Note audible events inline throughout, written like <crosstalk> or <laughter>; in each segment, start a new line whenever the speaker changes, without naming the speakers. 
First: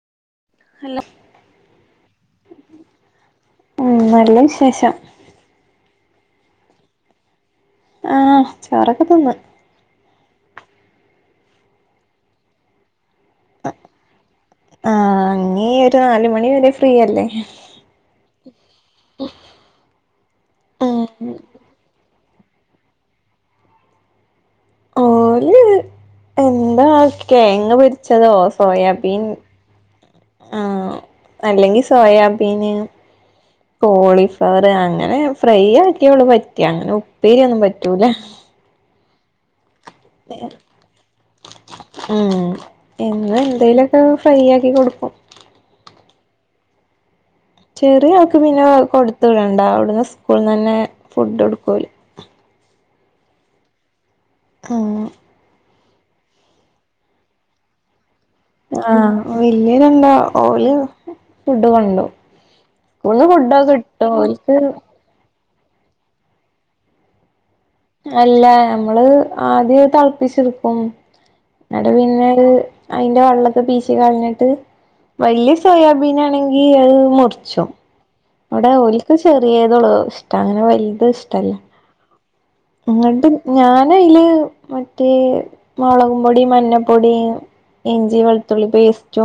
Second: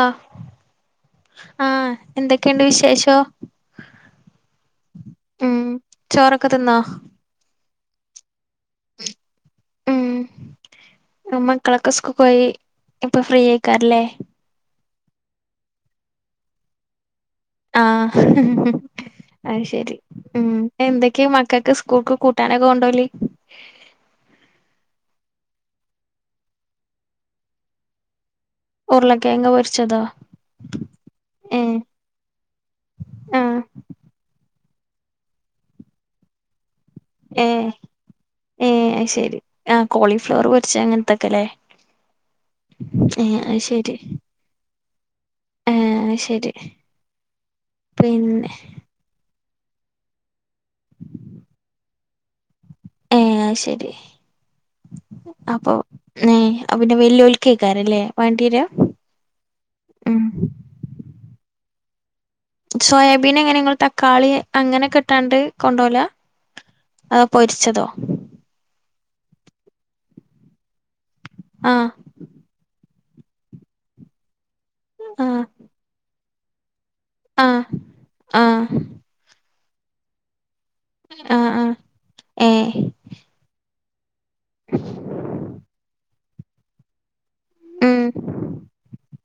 അ
hello
ആഹ് എന്തൊക്കെണ്ട് വിശേഷോ?
ഉം നല്ല വിശേഷം
ഉം ചോറൊക്കെ തിന്നോ?
ആ ഹ് ചോറൊക്കെ തിന്ന്
ഊമ് മക്കളൊക്കെ സ്കുക്കൊയി ഇപ്പൊ ഫ്രീയയിക്കാരല്ലേ
ആ ഇഞ്ഞി ഒരു നാല് മണി വരെ ഫ്രീയല്ലേ
ആഹ് ഹ് ഹ് ഹ് ഹ അയ് ശെരി. ഉം.
ഉം
എന്തൊക്കെയ മക്കൾക്ക് സ്കൂൾക്ക് കൂട്ടാനൊക്കെ കൊണ്ടോകല്
<unintelligible> എന്താ കേങ്ങ് പൊരി ച്ചതോ സോയാബീൻ
ഉരുളക്കിഴങ്ങ് പൊരിച്ചതോ
ആ
ഏഹ്
അല്ലെങ്കിൽ സോയാബ് അയ്ന്
ആഹ്
കോളിഫ്ലവർ അങ്ങനെ ഫ്രൈ ആക്കിയുള്ളു പറ്റാ അങ്ങനെ പീ രെ ഒന്നും പറ്റൂല്ല
ഏ അത് ശെരി ആ കോളിഫ്ലവർ പൊരിച്ച് അങ്ങനത്തൊക്കെല്ലേ
ഉം
ഏ
എന്നും
അത് ശെരി
എന്തേലൊക്കെ ഫ്രൈ ആക്കി കൊടുക്കും
ഉം അത് ശെരി.
ചെറിയാൾക്ക് പിന്നെ കൊടുത്തു വിടണ്ട, അവിടുന്ന് സ്കൂളിൽ നിന്ന് തന്നെ ഫുഡ് കൊടുക്കൂലേ.
ആഹാ അത് ശെരി.
അങ്ങനെ.
അപ്പോ പിന്നെ വെല്ലിയൊൽക്- ക്കാറല്ലേ വണ്ടീവേര?
ആ വലിയരന്ണ്ട, ഓല് ഫുഡ് കൊണ്ടുപോവും.
സോയാബീൻ എങ്ങനെ? നിങ്ങള് തക്കാളി
ഓൽക്ക്
അങ്ങനെകിട്ടാണ്ട്- കൊണ്ടോല, അതോ പൊരിച്ചതോ?
അല്ല നമ്മള് ആദ്യം തിളപ്പിച്ചടുക്കും.
ആഹ്
എന്നട്ട് പിന്നെ അതിന്റെ- വെള്ളമൊക്കെ പീച്ച് കളിഞ്ഞിട്ട്
ആഹ്
വലിയ സോയാബീൻ ആണെങ്ക- ത്
ആഹ്
മുറിച്ചും
ആഹ്
അവിടെ ഓലക്ക് ചെറിയതള്ളൂ ഇഷ്ട അങ്ങനെ.
ആഹ ആഹാ...
അങ്ങട്ട് ഞാന അതില് മറ്റേ മുളകും, പൊടി മഞ്ഞപ്പൊടി-
ഉം
ഇഞ്ചി, വെളുത്തുള്ളി പേസ്റ്റ്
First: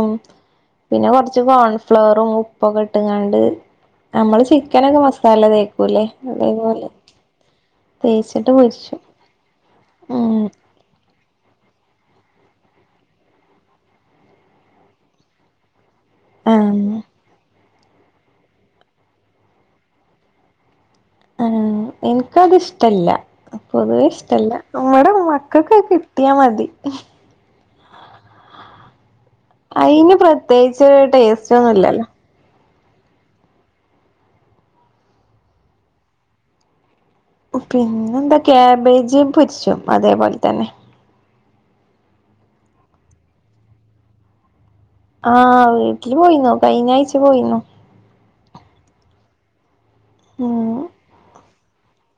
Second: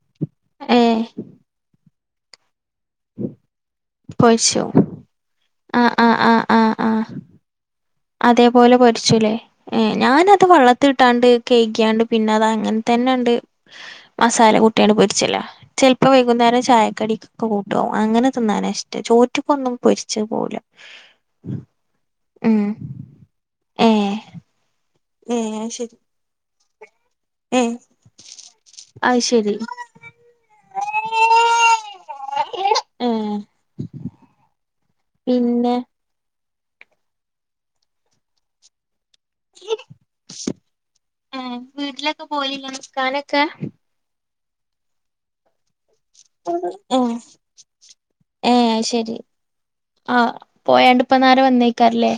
ഏഹ്
പിന്നെ കൊറച്ച് കോൺഫ്ലറും- ഉപ്പ കെട്ടുംങ്ങാണ്ട് നമ്മള്,
പൊരിച്ചു
ചിക്കനൊക്കെ മസാല
ആഹ്
തേക്കൂല്ലേ?
ആഹ് ആഹ് ആഹ്
അതേപോലെ.
ആഹ്
തേച്ചിട്ട്
അതേപോലെ
പൊരിച്ചു
പൊരിച്ചൂല്ലേ? ഹേ
ഉം
ഞാനഅത് വള്ളത്തി ഇട്ടാണ്ട്- കേഴക്കാണ്ട് പിന്നെ അത് അങ്ങനെ തന്നെയുണ്ട്- മസാല കുട്ടിയാണ് പൊരിച്ചില്ല, ചിലപ്പോ വൈകുന്നേരം
ആഹ്
ചായക്കട- കൂട്ട്കും അങ്ങനെ തിന്നാന ഇഷ്ടം. ചോറ്റക്ക ഒന്നും പൊരിച്ച് പോല.
ആഹാ എനിക്കത്ഷ്ടല്ല പൊതുവേ
ഏഹ്
ഇഷ്ടമല്ല. നമ്മുടെ മക്കൾക്ക കി- ത്തിയാ മതി.
ഹേ ആ ശരി.
അയിന് പ്രത്യേകിച്ച് ടേസ്റ്റ് ഒന്നുംല്ലല്ലോ.
<unintelligible> പിന്നെ...
പിന്നെന്താ കാക്ബേജും പൊരിചും. അതേപോലെ തന്നെ.
ആഹാ വീട്ടിലൊക്കെ പോലില്ലേ നികാനൊക്കെ?
ആഹ വീട്ടിൽ പോയിന്നു കഴിഞ്ഞ
ഏ
ആഴ്ച പോയിന്നു.
ഏ ശരി ആ
ഉം
പോയാണ്ട് ഇപ്പ നേരേ വന്നേക്കാല്ലേ?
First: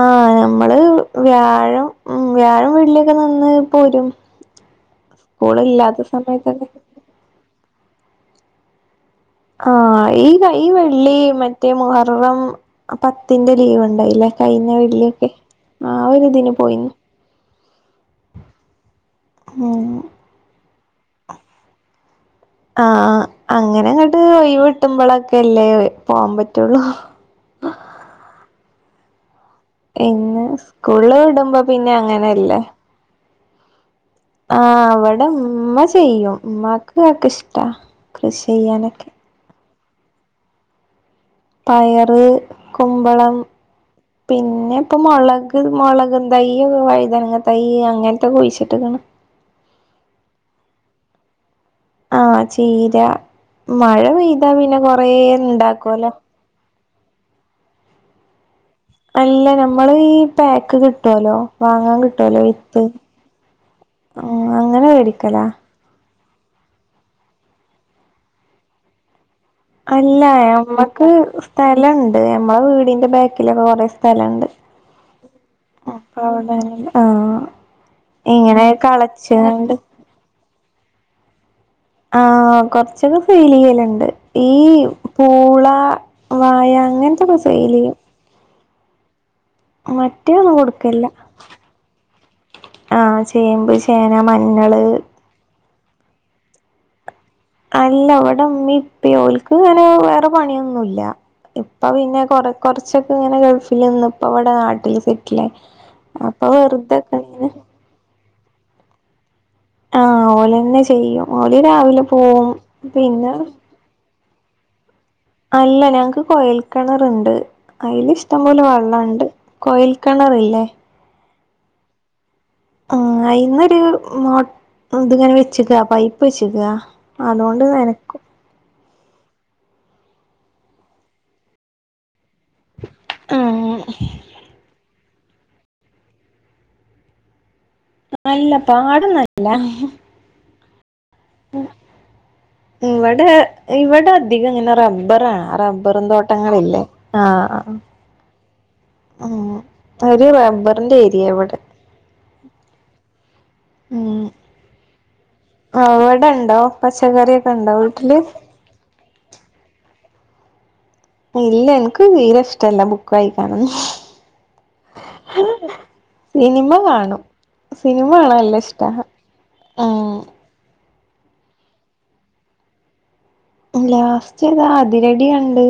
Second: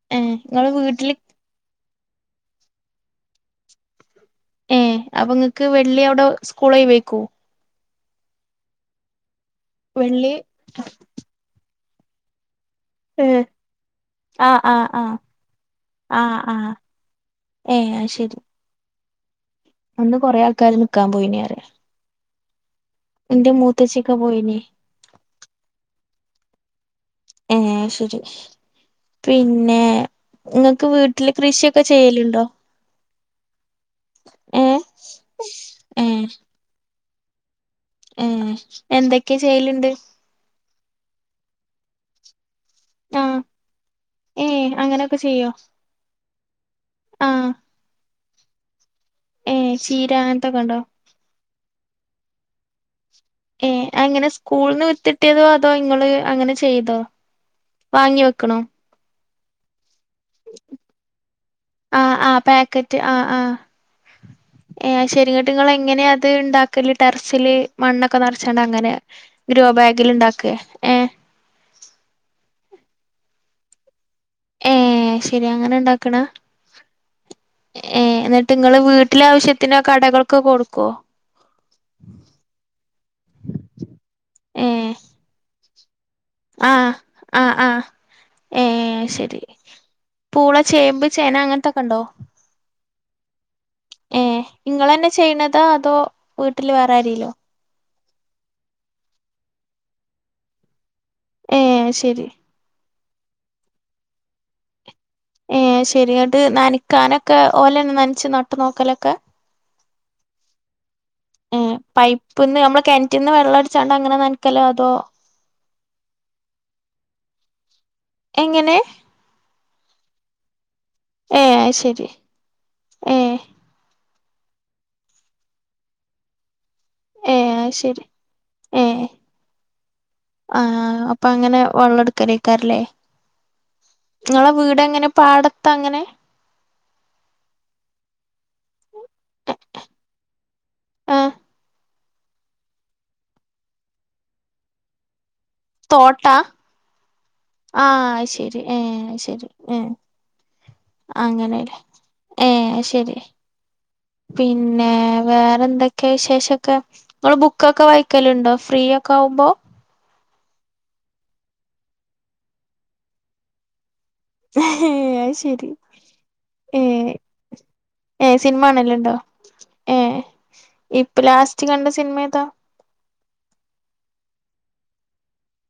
ആഹ
നിങ്ങള്
നമ്മള്
വീട്ടില്
വ്യാഴം ഉം വ്യാഴം, വെള്ളി ഒക്കെ നിന്ന് പോരും.
ഏ അപ്പോ
സ്കൂള്
നിങ്ങൾക്ക്
ഇല്ലാത്ത
വെള്ളി- അവിടെ
സമയത്തൊക്കെ
സ്കൂള് ഒയിവായിരിക്കും?
ആഹ ഈ
വെള്ളി
കൈ വെള്ളി മറ്റേ മുഹറം-
ഏ
പത്തിന്റെ ലീവ് ഉണ്ടായില്ലേ?
ആ
കഴിഞ്ഞ
ആ ആ
വെള്ളിക്കെ ആ ഒ ഒരുരിതിന് പോയിരുന്നു.
ഏയ് ശരി.
മം.
കുറേ ആൾക്കാര് നിക്കാൻ പോയിന് പറയാ.
ആഹ
എന്റെ
അങ്ങനെ
മൂത്തച്ചിയൊക്കെ
അങ്ങോട്ട്
പോയിനി
ഒയിവ്- കിട്ടുമ്പോളൊക്കെ അല്ലേ പോവാൻ പറ്റുള്ളു.
ഏ ശരി. പിന്നെ
ഇന്ന്
നിങ്ങക്ക്
സ്കൂളില്
വീട്ടില്-
വിടുമ്പോ
കൃഷിയൊക്കെ
പിന്നെ
ചെയ്യലുണ്ടോ?
അങ്ങനെയല്ലേ
ഏഹ്
ആഹ അവിടെ ഉമ്മ
ഏ
ചെയ്യും, ഉ്മ്മക്ക് ഒക്കെ ഇഷ്ടാ.
ഏ
കൃഷി ചെയ്യാനൊക്കെ
എന്തൊക്കെയ ചെയലുണ്ട്?
പയറ്,
ആ
കുമ്പളം,
ഏ
പിന്നെ പ്പോ
അങ്ങനൊക്കെ ചെയ്യോ
മുളക്, മുളകും- തൈയൊക്കെ,
ആ
വഴുതനങ്ങ തൈ്യ അങ്ങനെ. കുയിച്ച് ഇട്ട്കാണ്.
ഏ ചീര അങ്ങനത്തൊക്കെ ഉണ്ടോ?
ആഹ ചീര.
ഏ
മഴ
അങ്ങനെ
പെയ്താ പിന്നെ
സ്കൂളന്ന്
കൊറേ
വിത്തിട്ടിയതോ? അതോ ഇങ്ങള്
ഇണ്ടാക്കോലോ
അങ്ങനെ ചെയ്തോ? വാങ്ങി വെക്കണോ?
അല്ല നമ്മള് ഈ പാക്ക് കിട്ടുവല്ലോ? വാങ്ങാൻ
ആ ആ
കിട്ടുവല്ലോ വിത്ത്.
പാക്കറ്റ് ആ ആ
ഉ അങ്ങനെ മേടിക്കല.
ഇങ്ങനെ അത് ണ്ടാക്കല് ടെർസില് മണ്ണൊക്കെ ന്നർച്ചാണ്ട് അങ്ങനെ. ഗ്രോ ബാഗിൽ
അല്ല
ഇണ്ടാക്കേ ഏ
നമ്മക്ക് സ്ഥലണ്ട് മ്മൾ വീടിന്റെ ബാക്കിലൊക്കെ കൊറെ സ്ഥലണ്ട്.
അഹ് ശെരി അങ്ങനെ ണ്ടാക്ക്ണ?
അപ്പൊ അവിടെ ആഹ്
ഏഹ് ന്നിട്ട്
ഇങ്ങനെ
ങ്ങള്
കളച്ച്ങ്ങാണ്ട്
വീട്ടിലാവശ്യത്തിന് കടകൾക്ക് കൊട്ക്കോ?
ആഹ് കൊർച്ചക്കെ ഫീലയ്യല്ണ്ട് ഈ
ഏ
പൂള. വാഴ അങ്ങൻത്തക്ക സെയിലെയും
ഏഹ് ശരി പൂള,
മറ്റേതൊന്നും
ചേമ്പ്,
കൊടുക്കലില്ല
ചേന അങ്ങൻത്തക്കെ ണ്ടോ?
ആഹ് ചെമ്പ്, ചേന, മഞ്ഞള്
താ അതോ വീട്ട്ൽ വേറെ ആരേലോ?
അല്ല ഇവടെ ഇമീംപ്പീ ഓൽക്ക് ങ്ങനെ വേറെ പണിയൊന്നുംല്ല
ഏ
ഇപ്പ പിന്നെ
ശരി
കൊറ കൊർച്ചക്കെ ഇങ്ങനെ ഗൾഫിൽ ന്ന് പ്പ വടെ നാട്ടിൽ സെ
ഏഹ് ശരി ങ്ങട്ട് നൻക്കാനൊക്കെ
ഇങ്ങനെ
ഓലെന്നെ നൻച്ച് നട്ട് നോക്കലക്കെ?
ആഹ് ഓലന്നെ ചെയ്യും ഓൽ രാവിലെ പോവും പിന്നെ.
ച്ചാണ്ട് അങ്ങനെ നൻക്കലോ അതോ?
അല്ല ഞങ്ങക്ക് കൊയൽക്കണർണ്ട് അയ്ൽ ഇഷ്ടംപോലെ
എങ്ങനെ
വള്ളണ്ട്. കൊയൽ കിണർല്ലേ?
ഏഹ് അഹ്ശരി
ആഹ് അയിന്നൊരു മോ ഇത്ങ്ങനെ വെച്ചക്ക പൈപ്പ് ച്ചക്കാ. അതോണ്ട് നനക്കും
ഏഹ് ആഹ് അപ്പ ങ്ങനെ വള്ളം എട് കരക്കാരല്ലേ
ഉം
ങ്ങളെ വീടങ്ങനെ പാട ത്തങ്ങനെ
അല്ല പാടന്നല്ല
ആഹ്
ഉം ഇവടെ ഇവടെ അധികങ്ങനെ റബ്ബറാ റ
തോട്ടാ
ബറുംന്തോട്ടങ്ങള്ല്ലേ ആഹ് അഹ്
ആ ശരി ഏ ശരി
ആഹ്
ഏ
ആഹ് ഒരു റബർന്റെ ഏരിയ ഇവടെ.
ഏഹ് അഹ്ശരി
ഉം
പിന്നെ വേറെ എന്തൊക്കെ വിശേഷ
അവിടെണ്ടോ
ഒക്കെ ങ്ങൾ
പച്ചക്കറിയൊക്കെ ഉണ്ടോ
ബുക്കൊക്കെ
വീട്ടില്
വായിക്കല്ണ്ടോ? ഫ്രീയക്ക ആവുമ്പോ?
ഇല്ല ഇൻക്ക് തീരേ ഇഷ്ടല്ല ബുക്ക് വായിക്കാനൊന്ന്
ഏഹ് അഹ്ശെരി
സിനിമ
ഏഹ്
കാണും സിനിമ
ഏഹ്
കാണാൻ നല്ല
സിൻമ
ഇഷ്ടാ
ആണല്ണ്ടോ? ഏഹ്
ഉം
ഇപ്പ ലാസ്റ്റ് കണ്ട സിൻമേതാ?
ലാസ്റ്റ് ഏതാ അതിരഡി കണ്ട്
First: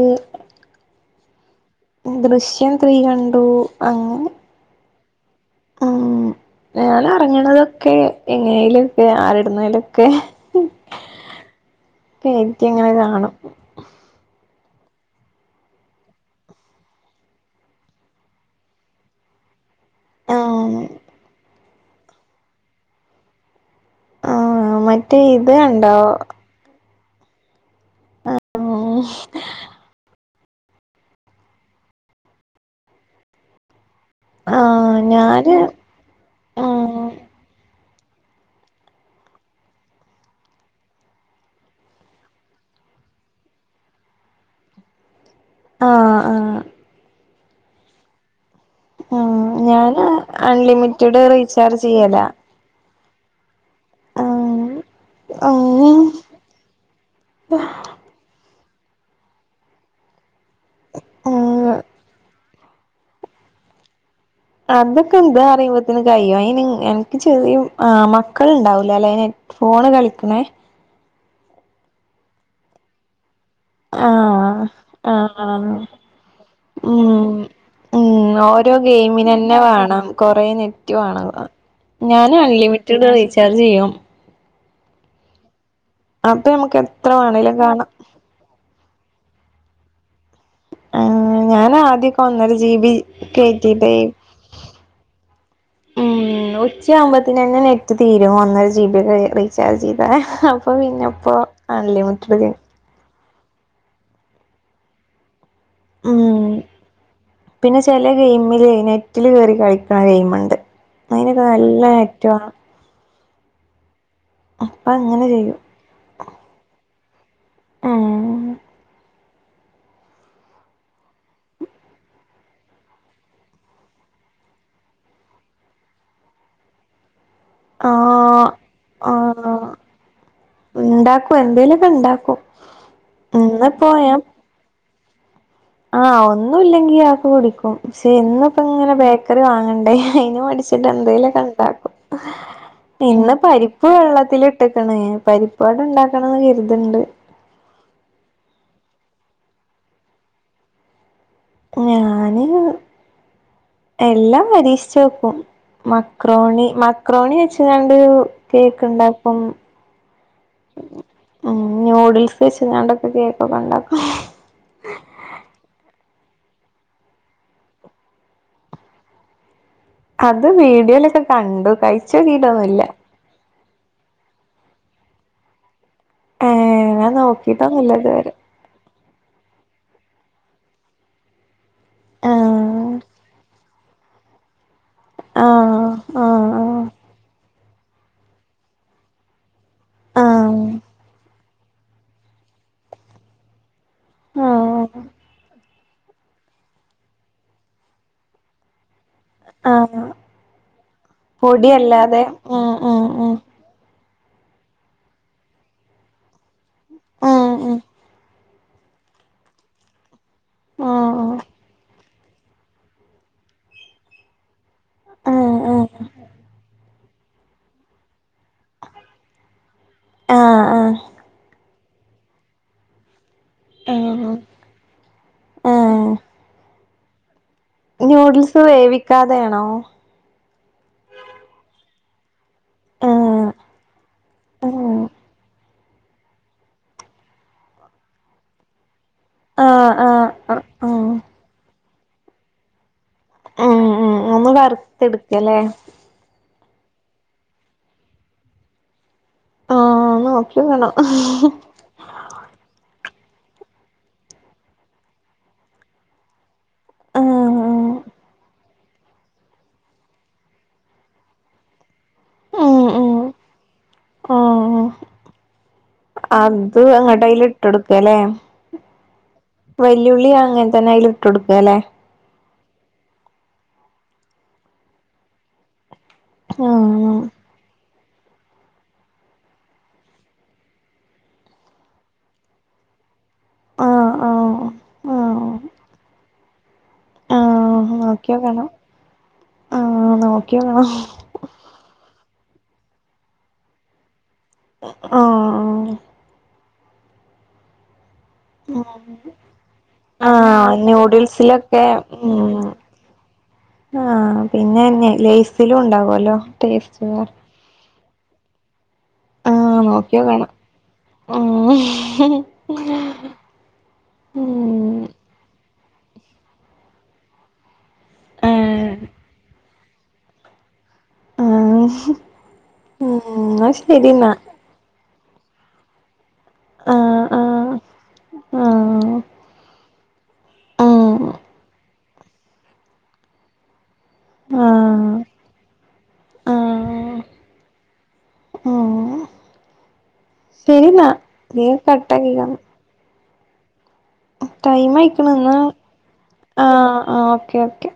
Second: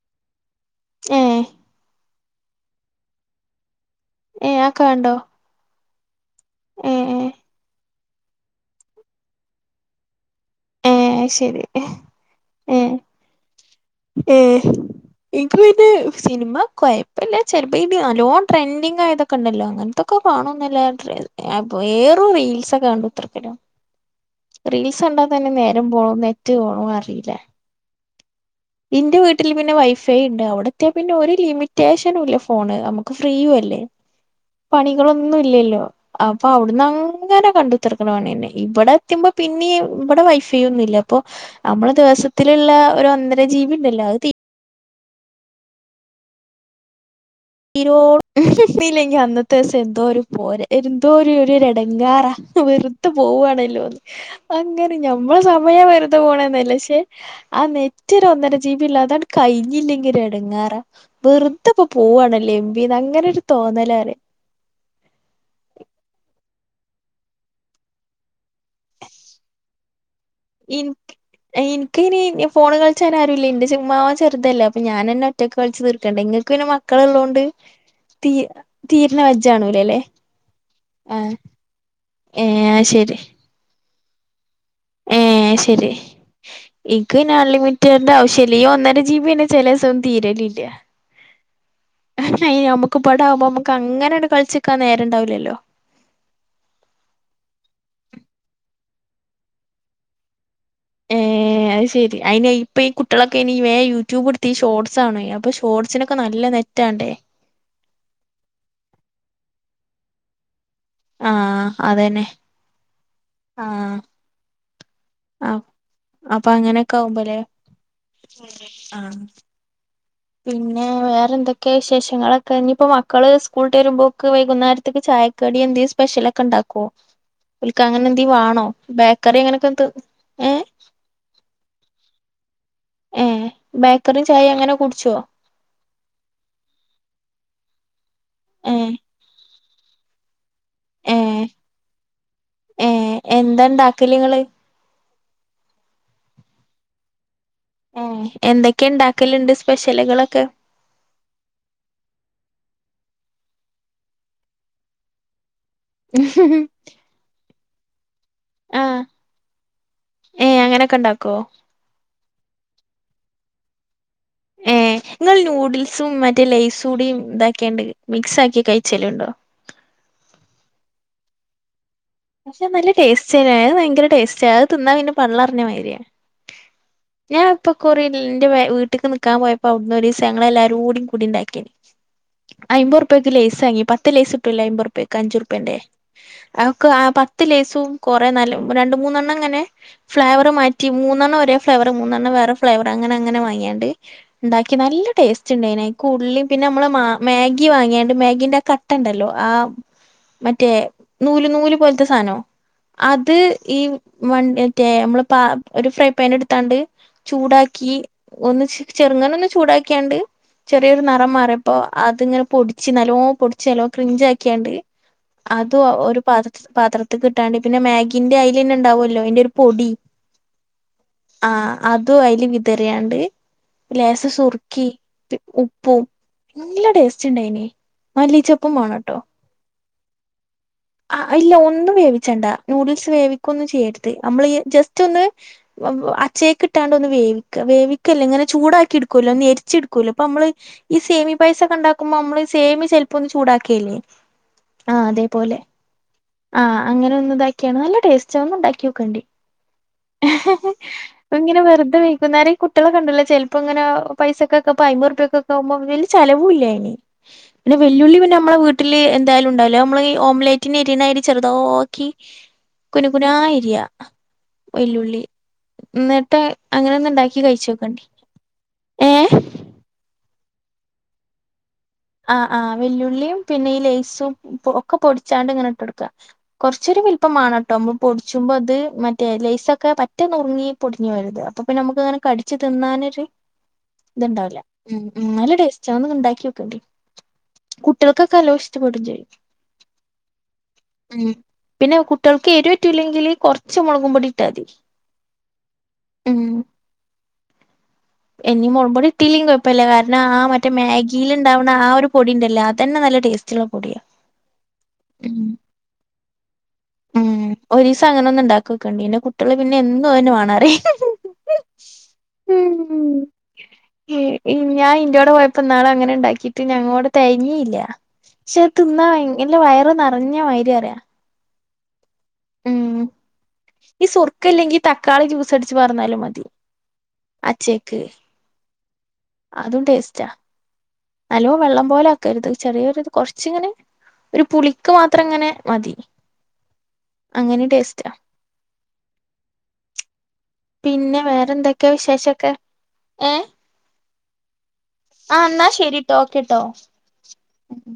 ഏഹ്
ദൃശ്യം ത്രീ കണ്ടു അങ്ങനെ
ഏഹ് അഹക്ക കണ്ടോ?
ആഹ് ഞാൻ
ഏഹ്
എറങ്ങണതൊക്കെ എങ്ങനെലൊക്കെ ആരെടുന്നലൊക്കെ
ഏഹ് ഏഹ് അത് ശരി
കേറ്റിങ്ങനെ
ഏഹ്
കാണും.
ഏഹ് ഇൻക്ക് പിന്നെ സിനിമ കൊഴപ്പല്ല ചെൽപ്പോ ഇടി നല്ലോ ട്രെൻഡിങ് ആയതൊക്കെണ്ടല്ലോ അങ്ങൻ ഇതൊക്കെ
ആഹ്
കാണുന്നല്ലാതെ ട്രെ ഏറും റീൽസൊക്കെ കണ്ടുത്ത്രക്കലാ.
ആഹ്
റീൽസ
മറ്റേ
ണ്ടാ തന്നെ
ഇത്
നേ
കണ്ടോ
റ്റ്പോണ അറില്ല
ഉം
ഇന്റെ വീട്ട്ൽ പിന്നെ വൈഫ്‌ ഫൈ ണ്ട് അഒടത്തിയാ പിന്നെ ഒരു ലിമിറ്റേഷനുംല്ലേ ഫോണ് മക്ക് ഫ്രീയും അല്ലേ.
ആഹ്
പണികളൊന്നും
ഞാന്
ഇല്ലല്ലോ അപ്പ
ഉം
അഒട്ന്നങ്‌ ങ്ങനെ കണ്ടുത്തർക്കണ പണി ന്നെ ഇബടെ എത്തുമ്പോ പിന്നീ ഇവടെ വൈ ഫൈ ഒന്നില്ല അപ്പോ നമ്മള് ദിവസത്തില്ള്ള ഒരു ഒന്നര ജീബി ണ്ടല്ലോ അഹ് തീ
ആഹ് ആഹ്
തിരോ കിട്ടീല്ലെങ്കിൽ
ഉം
അന്നത്തെസം എന്തോ
ഞാന്
ഒരു പോരെ
അൺലിമിറ്റഡ്
എര്ന്തോര് ഒര്
റീചാർജ് ചെയ്യലാ
എടങ്ങാറാ വെർതെ പോവാണല്ലോന്ന്
ഉം
അങ്ങനെ ഞമ്മളെ സമയം
ഉം
വെറ് ർതെപോണ്ന്നെല്ല ക്ഷെ ആ നെന്റെരു ഒന്നര ജീബിള്ളതാങ്ങട്ട് കഴിഞ്ഞില്ലെങ്കി ഒരെടങ്ങേറാ വെർതെ ഇപ്പൊ പോവാണല്ലേ എംബിന്ന് അങ്ങനൊര് തോന്നലാണ്
അതൊക്കെ ഇതാ അറിയുമ്പോതിന് കഴിയും അയിന് അൻക്ക് ചെറിയ ആഹ് മക്കള്ണ്ടാവൂലലേ ഫോണ് കളിക്ക്ണെ
ഇൻക്ക് ഇൻക്കയിന് ഫോണ് കൾചാനാരൂല്ലെ ഇന്റെ ചെർ ചുമ്മാ അവൻ
ആഹ്
ചെർതല്ലെ അപ്പൊ ഞാനന്നെ ഒറ്റക്ക്
ആഹ്
കൾച്ച് തീർക്കണ്ടെ ഇങ്ങക്ക് പിന്നെ മക്കള്
ഉം
ള്ളോണ്ട്
ഉം ഓരോ ഗെയിമിനന്നെ വേണം കൊറെ നെറ്റ് വാണം
ആഹ്
ഞാന്
ഏഹ്
അൺലിമിറ്റഡ്
ശരി
റീചാർജ് ചെയ്യും
ഏഹ് ശരി
അപ്പൊ നമുക്ക് എത്ര
ഇക്ക് പിന്നെ
വേണേലും കാണാം
അൺലിമിറ്റട്ന്റെ ആവശ്യ ശ്യല്ല ഈ ഒന്നര ജി ബി ന്നെ ചെലേസം ഒന്നും തീരലില്ല
ആഹ് ഞാൻ ആദ്യൊക്കെ ഒന്നര ജി ബി
നമുക്ക് ബടെആക്മ്പോ നമുക്ക്
കേറ്റിട്ടേ
അങ്ങനെൺ കളിച്ച്ക്കാൻ നേരംണ്ടാവൂല്ലല്ലോ
ഉം ഉച്ച ആവുമ്പോത്തിനന്നെ നെറ്റ് തീരും ഒന്നര ജി ബി ഒക്കെ റീചാർജ് ചെയ്താ അപ്പോ പിന്നെ ഇപ്പോ
ഏഹ് അത് ശെരി അയിന്
അൺലിമിറ്റഡന്നെണ്
ഇപ്പൊ ഈ കുട്ടളെക്കെ ഇനി വേം യൂട്യൂബ് ഇട്ത്തി ഷോർട്സ് കാണോയ് അപ്പൊഷോർട്സിനൊക്കെ നല്ല
ഉം
നെറ്റാണ്ടേ
പിന്നെ ചെല ഗെയിമിലെ നെറ്റില് കേറി കളിക്കണ ഗെയിമ്ണ്ട് അയിനൊക്കെ
ആഹ്
നല്ല
അതന്നെ
നെറ്റ് വേണം
ആഹ്
അപ്പ അങ്ങനെ ചെയ്യും
ആഹ് അപ്പൊ അങ്ങനെക്കെ ആവുമ്പല്ലെ
ഉം
ആഹ് പിന്നെ വേറെന്തൊക്കെ വിശേഷങ്ങളൊക്കെ ഞ്ഞിപ്പോ മക്കള് സ്കൂള്ട്ട് വരുമ്പോക്ക് വൈകുന്നേരത്ത്ക്ക് ചായ കടി എന്തേം സ്പെഷ്യലഒക്കെ ഇണ്ടാക്കോ ഓൽക്ക അങ്ങനെ എന്തീം
ആഹ്
വാണോ ബേക്കറി അങ്ങനെക്കെ ത്ത് ഏഹ്
ഉണ്ടാക്കും എന്തേലൊക്ക ഇണ്ടാക്കും
ഏഹ്
ഇന്ന്പ്പോ ഞാൻ
ബേക്കറിം ചായ അങ്ങനെ കുട്ച്ചോ
ആഹ് ഒന്നുല്ലെങ്കി അഅക്കെ കുടിക്കും പക്ഷെ എന്നും
ഏഹ്
ഇപ്പങ്ങനെ ബേക്കറി വാങ്ങണ്ടേ അയ്ന് മട്ച്ച് ച്ച്ട്ട്
ഏഹ്
എന്തേലാെക്കങ്ണ്ടാക്കും
ഏഹ്
ഇന്ന്
എന്താ
പരിപ്പ്
ഇണ്ടാക്കല് ഇങ്ങള്
വെള്ളത്തില് ഇട്ട്ക്ണ് പരിപ്പ് വടണ്ടാക്കണംന്ന് കര്ത്ണ്ട്
എഹ് എന്തെക്കെ ഇണ്ടാക്കല്ണ്ട് സ്പെഷ്യലുകളാെക്കെ
ഞാന് എല്ലാം പരീക്ഷിച്ചാേക്കും മക്രോണി മക്രോണെച്ച് കാണ്ട്
ആഹ്
കേക്ക്ണ്ടാക്കും
ഏഹ് അങ്ങനൊക്കെ ഇണ്ടാക്കോ
ഉം ന്യൂഡിൽസ് വെച്ച്കാണ്ടൊക്കെ കേക്കൊക്കെ ഇണ്ടാക്കും
ഏഹ് ഇങ്ങൾ നൂഡിൽസും മറ്റേ ലൈസൂടീം ഇതാക്ക്യാണ്ട് മിക്സ് ആക്കി കഴിച്ചല്ഇണ്ടോ
അത് വീഡിയോലൊക്കെ കണ്ടു കൈ
പക്ഷെ നല്ല ടേസ്റ്റ് തന്നെ ഭയങ്കര ടേസ്റ്റ് അഅ് തിന്നാ പിന്നെ പള്ളർഞ്ഞ മയ്ര്യാണ്
ഏഹ് ഞാൻ
ഞാ ഇപ്പൊ
നോക്കിട്ടൊന്നുല്ല
കുറേ ല്ല്
ഇതുവരെ
ഇന്റെ വേ വീട്ട്ക്ക് ന്ന്‌ക്കാൻ പോയപ്പോ അവ്ന്ന് ഒരീസ ഞങ്ങളല്ലാരൂടി കൂടി ഇണ്ടാക്കീനിം
ആഹ്
അയ്മ്പുർപ്യക്ക് ലെയ്സാങ്ങി പത്ത് ലെയ്സ് ഇട്ടൂലേ അയ്മ്പുർപ്യക്ക് അഞ്ചു ഉർപ്യന്റെ
ആഹ് ആഹ്
ക്ക് ആ പത്ത് ലൈസും കാെറേ നല്ല രണ്ട് മൂന്നെണ്ണം ഇങ്ങനെ ഫ്ലേവറ്
ആഹ്
മാറ്റി മൂന്നണ്ണം ഒരേ ഫ്ലേവറ് മൂന്നെണ്ണം വേറെ ഫ്ലേവറ് അങ്ങനെ അങ്ങനെ വാങ്ങിയാണ്ട് ഇണ്ടാക്കി
ആഹ്
നല്ല ടേസ്റ്റ് ഇണ്ടായിനെ അയ്ക്ക് ഉള്ളീം പിന്നെ അമ്മള് മാഗ് മേഗി വാങ്ങ്യാണ്ട് മാഗിൻ്റെ ആ കട്ടണ്ടല്ലോ ആഹ് മറ്റേ നൂല് നൂല് പോലത്തെ
പൊടിയല്ലാതെ
സാധനം
ഉം ഉം
അത്
ഉം
ഈ മൻ മറ്റേ അമ്മള് പാ ഒരു ഫ്രൈപാന് ഇട് ത്താണ്ട്
ഉം ഉം
ചൂടാക്കി ഒന്ന് ചെറുങ്ങന ഒന്ന് ചൂടാക്ക്യാണ്ട് ചെറിയൊരു
ഉം
നെറം മാറിയപ്പോ അത്ങ്ങനെ പൊടിച്ച് ന്നല്ലോ പൊടിച്ച് നല്ലോ ക്രിഞ്ച് ആാക്ക്യാണ്ട്
ഉം
അതാെ
ഉം ആഹ്
ഒര് പാത്ര പാത്രത്ത്ക്ക്ട്ടാണ്ട് പിന്നെ മാഗിന്റെ അയിലിന്നെ ബണ്ടാവോല്ലോ അയിന്റൊര് പൊടി
ആഹ്
ആഹ് അതും അയില് വിതറിയാണ്ട് ലേസ
ആഹ്
സുറുക്കി ഉപ്പും
ആഹ്
നല്ല ടേസ്റ്റ്ണ്ടായിനി മല്ലീച്ചപ്പും വേണട്ടോ
ഏണോ
ആഹ് ഇല്ല ഒന്നും വേവിച്ചണ്ടാ നൂഡിൽസ്
ആഹ്
വേവിക്കന്നും ചെയ്യരുത് നമ്മള് ജസ്റ്റ് ഒന്ന് വവ് അച്ചേക്ട്ടാണ്ട് ഒന്ന് വേവിക്ക വേവിക്കല്ലേ ഇങ്ങനെ ചൂടാക്കി എടു ക്കുല്ലോ
ആഹ്
നരിച്ചടുക്കല്ലോ ഇപ്പൊ
ആഹ്
നമ്മള്
ആഹ്
ഈ സേമി പൈസൊക്കെ ണ്ടാകുമ്പോ നമ്മ സേമി ചെ പ്പ ഒന്ന്
ഉം
ചൂടാക്കില്ലേ
ഉം ഒന്ന്
ആഹ് അതേപോലെ
വറുത്തെടുക്കല്ലേ
ആഹ് അങ്ങനെ ഒന്ന് ഇതാക്കിയാണ് നല്ല ടേസ്റ്റ് ഒന്ന് ണ്ടാക്കിയോക്കേണ്ടി
ആഹ് നോക്കിയോക്കണം ആഹ്
ഇങ്ങനെ വെറുതെ വൈകുന്നേര കു ട്ട്യോളോക്കണ്ടല്ലോ ചെൽപ്പോങ്ങനെ പൈസക്കെ പ്പോ അയ്മ്പൊർപ്യക്കെക്ക് ആവുമ്പ വല് ചലവൂല്ലായിന് പിന്നെ വെല്ലുളി പിന്നെ നമ്മെ വീട്ടില് എന്തായാലും ഉണ്ടാവല്ലോ നമ്മള് ഓംലറ്റിന് എരിയണയ്രി ചെറുതാ ക്കി
ഉം
കുന
ഉം
കുനാ എരിയ
ആഹ്
വെല്ലുള്ളി ന്നട്ട്
അത്
അങ്ങനൊന്ന്
അങ്ങട്ട്
ണ്ടാക്കി
അയില് ഇട്ട്
കഴിച്ചോക്കണ്ടി ഏഹ്
വല്ലുള്ളി അങ്ങൻ തന്നെ അയ്ൽ ഇട്ട് കൊടുക്കല്ലെ
ആഹ് ആഹ് വല്ലുള്ളിയും പിന്നെ ഈ ലേസും ഒക്കെ പൊടിച്ചാണ്ട് ങ്ങനെ ഇട്ട്ടുക്ക കൊറച്ചൊരു
ആഹ്
വില്പ്പമാണ്ണട്ടോ പൊടിച്ചുമ്പോ അത് മറ്റേ ലേസൊക്കെ പറ്റ ന്നുർങ്ങി പൊടിഞ്ഞോരുത് അപ്പൊ പിന്നെ നമുക്ക് അങ്ങനെ കടിച്ച് തിന്നാനൊരു
ആഹ്
തിന്നൻൊരു ഇത്ണ്ടാവില്ല
ആഹ്
ഉം
ആഹ്
നല്ല ടേസ്റ്റ് ഒന്ന്ങ്ങള് ണ്ടാക്ക്യോക്കണ്ടി
ആഹ്
കുട്ടിൾക്കൊക്കല്ലോം
നോക്കിയോക്കണം
ഇ്ടപ്പെടും ചെയ്യും
ആഹ് നോക്കിയോക്കണം
ഉം പിന്നെ കുട്ടിൾക്ക് എരുവറ്റുല്ലെങ്കില് കൊറച്ച് മുളകും പൊടി ഇട്ടാതി
ആഹ്
ഉം ഇനി മുഴ്പോടി ഇട്ടിലിം കുഴപ്പല്ല കാരണം ആ മറ്റേ
ആഹ്
മാഗിൽ ഇണ്ടാവുന്ന ആ
നൂഡിൽസിലൊക്കെ
ഒരു പൊടി ഉണ്ടല്ലേ
ഉം
അതന്നെ നല്ല ടേസ്റ്റ്
ആഹ് പിന്നെന്നെ ലേസിലും ഉണ്ടാാവല്ലോ ടേസ്റ്റ്ർ
ഉം ഒരീസം അങ്ങനൊന്ന് ഉണ്ടാക്കൊക്കെണ്ടി നെകു ട്ടിള് പിന്നെ
ആഹ്
എന്നും അഹ്ന്നെ
നോക്കിയോക്കണം
വേണോറി
ഉം
ഏഹ് ഇൻ ഞൻ
ഉം
ഇന്റോടെ പോയപ്പോ ന്നാള് അങ്ങനെ ണ്ടാക്കിട്ട് ഞങ്ങോട് തയിഞ്ഞില്ല ക്ഷെ
ആഹ്
തിന്നാ വൈ എന്റെ വയറ് നിറഞ്ഞ മായിരി അറിയ
ആഹ്
ഉം
എന്നാ
ഈ
ശരി എന്നാ
സ്വർക്കല്ലെങ്കി തക്കാളി ജ്യൂസ് അടിച്ച് പർന്നാലും മതി
ആഹ് ആഹ്
അച്ചക്ക്
ആഹ്
അതും ടേസ്റ്റാ
ഉം
നലോ വെള്ളം പോലു ഒക്കരുത് ചെറിയൊരു കൊർച്ചിങ്ങനെ ഒരു പുളിക്ക്
ആഹ്
മാത്രം ങ്ങനെ മതി
ആഹ്
അങ്ങനെ ടേസ്റ്റാ
ഉം ശരിെന്നാ
പിന്നെ
നീ
വേറെന്തൊക്കെയാ
കട്ടാക്കികാള
വിശേഷൊക്കെ ഏഹ്
ടൈമയി
ആഹ് ന്നാ ശരിട്ടോ ഓക്കെട്ടോ
ആഹ് ഓക്കെ
ഉം
ഓക്കെ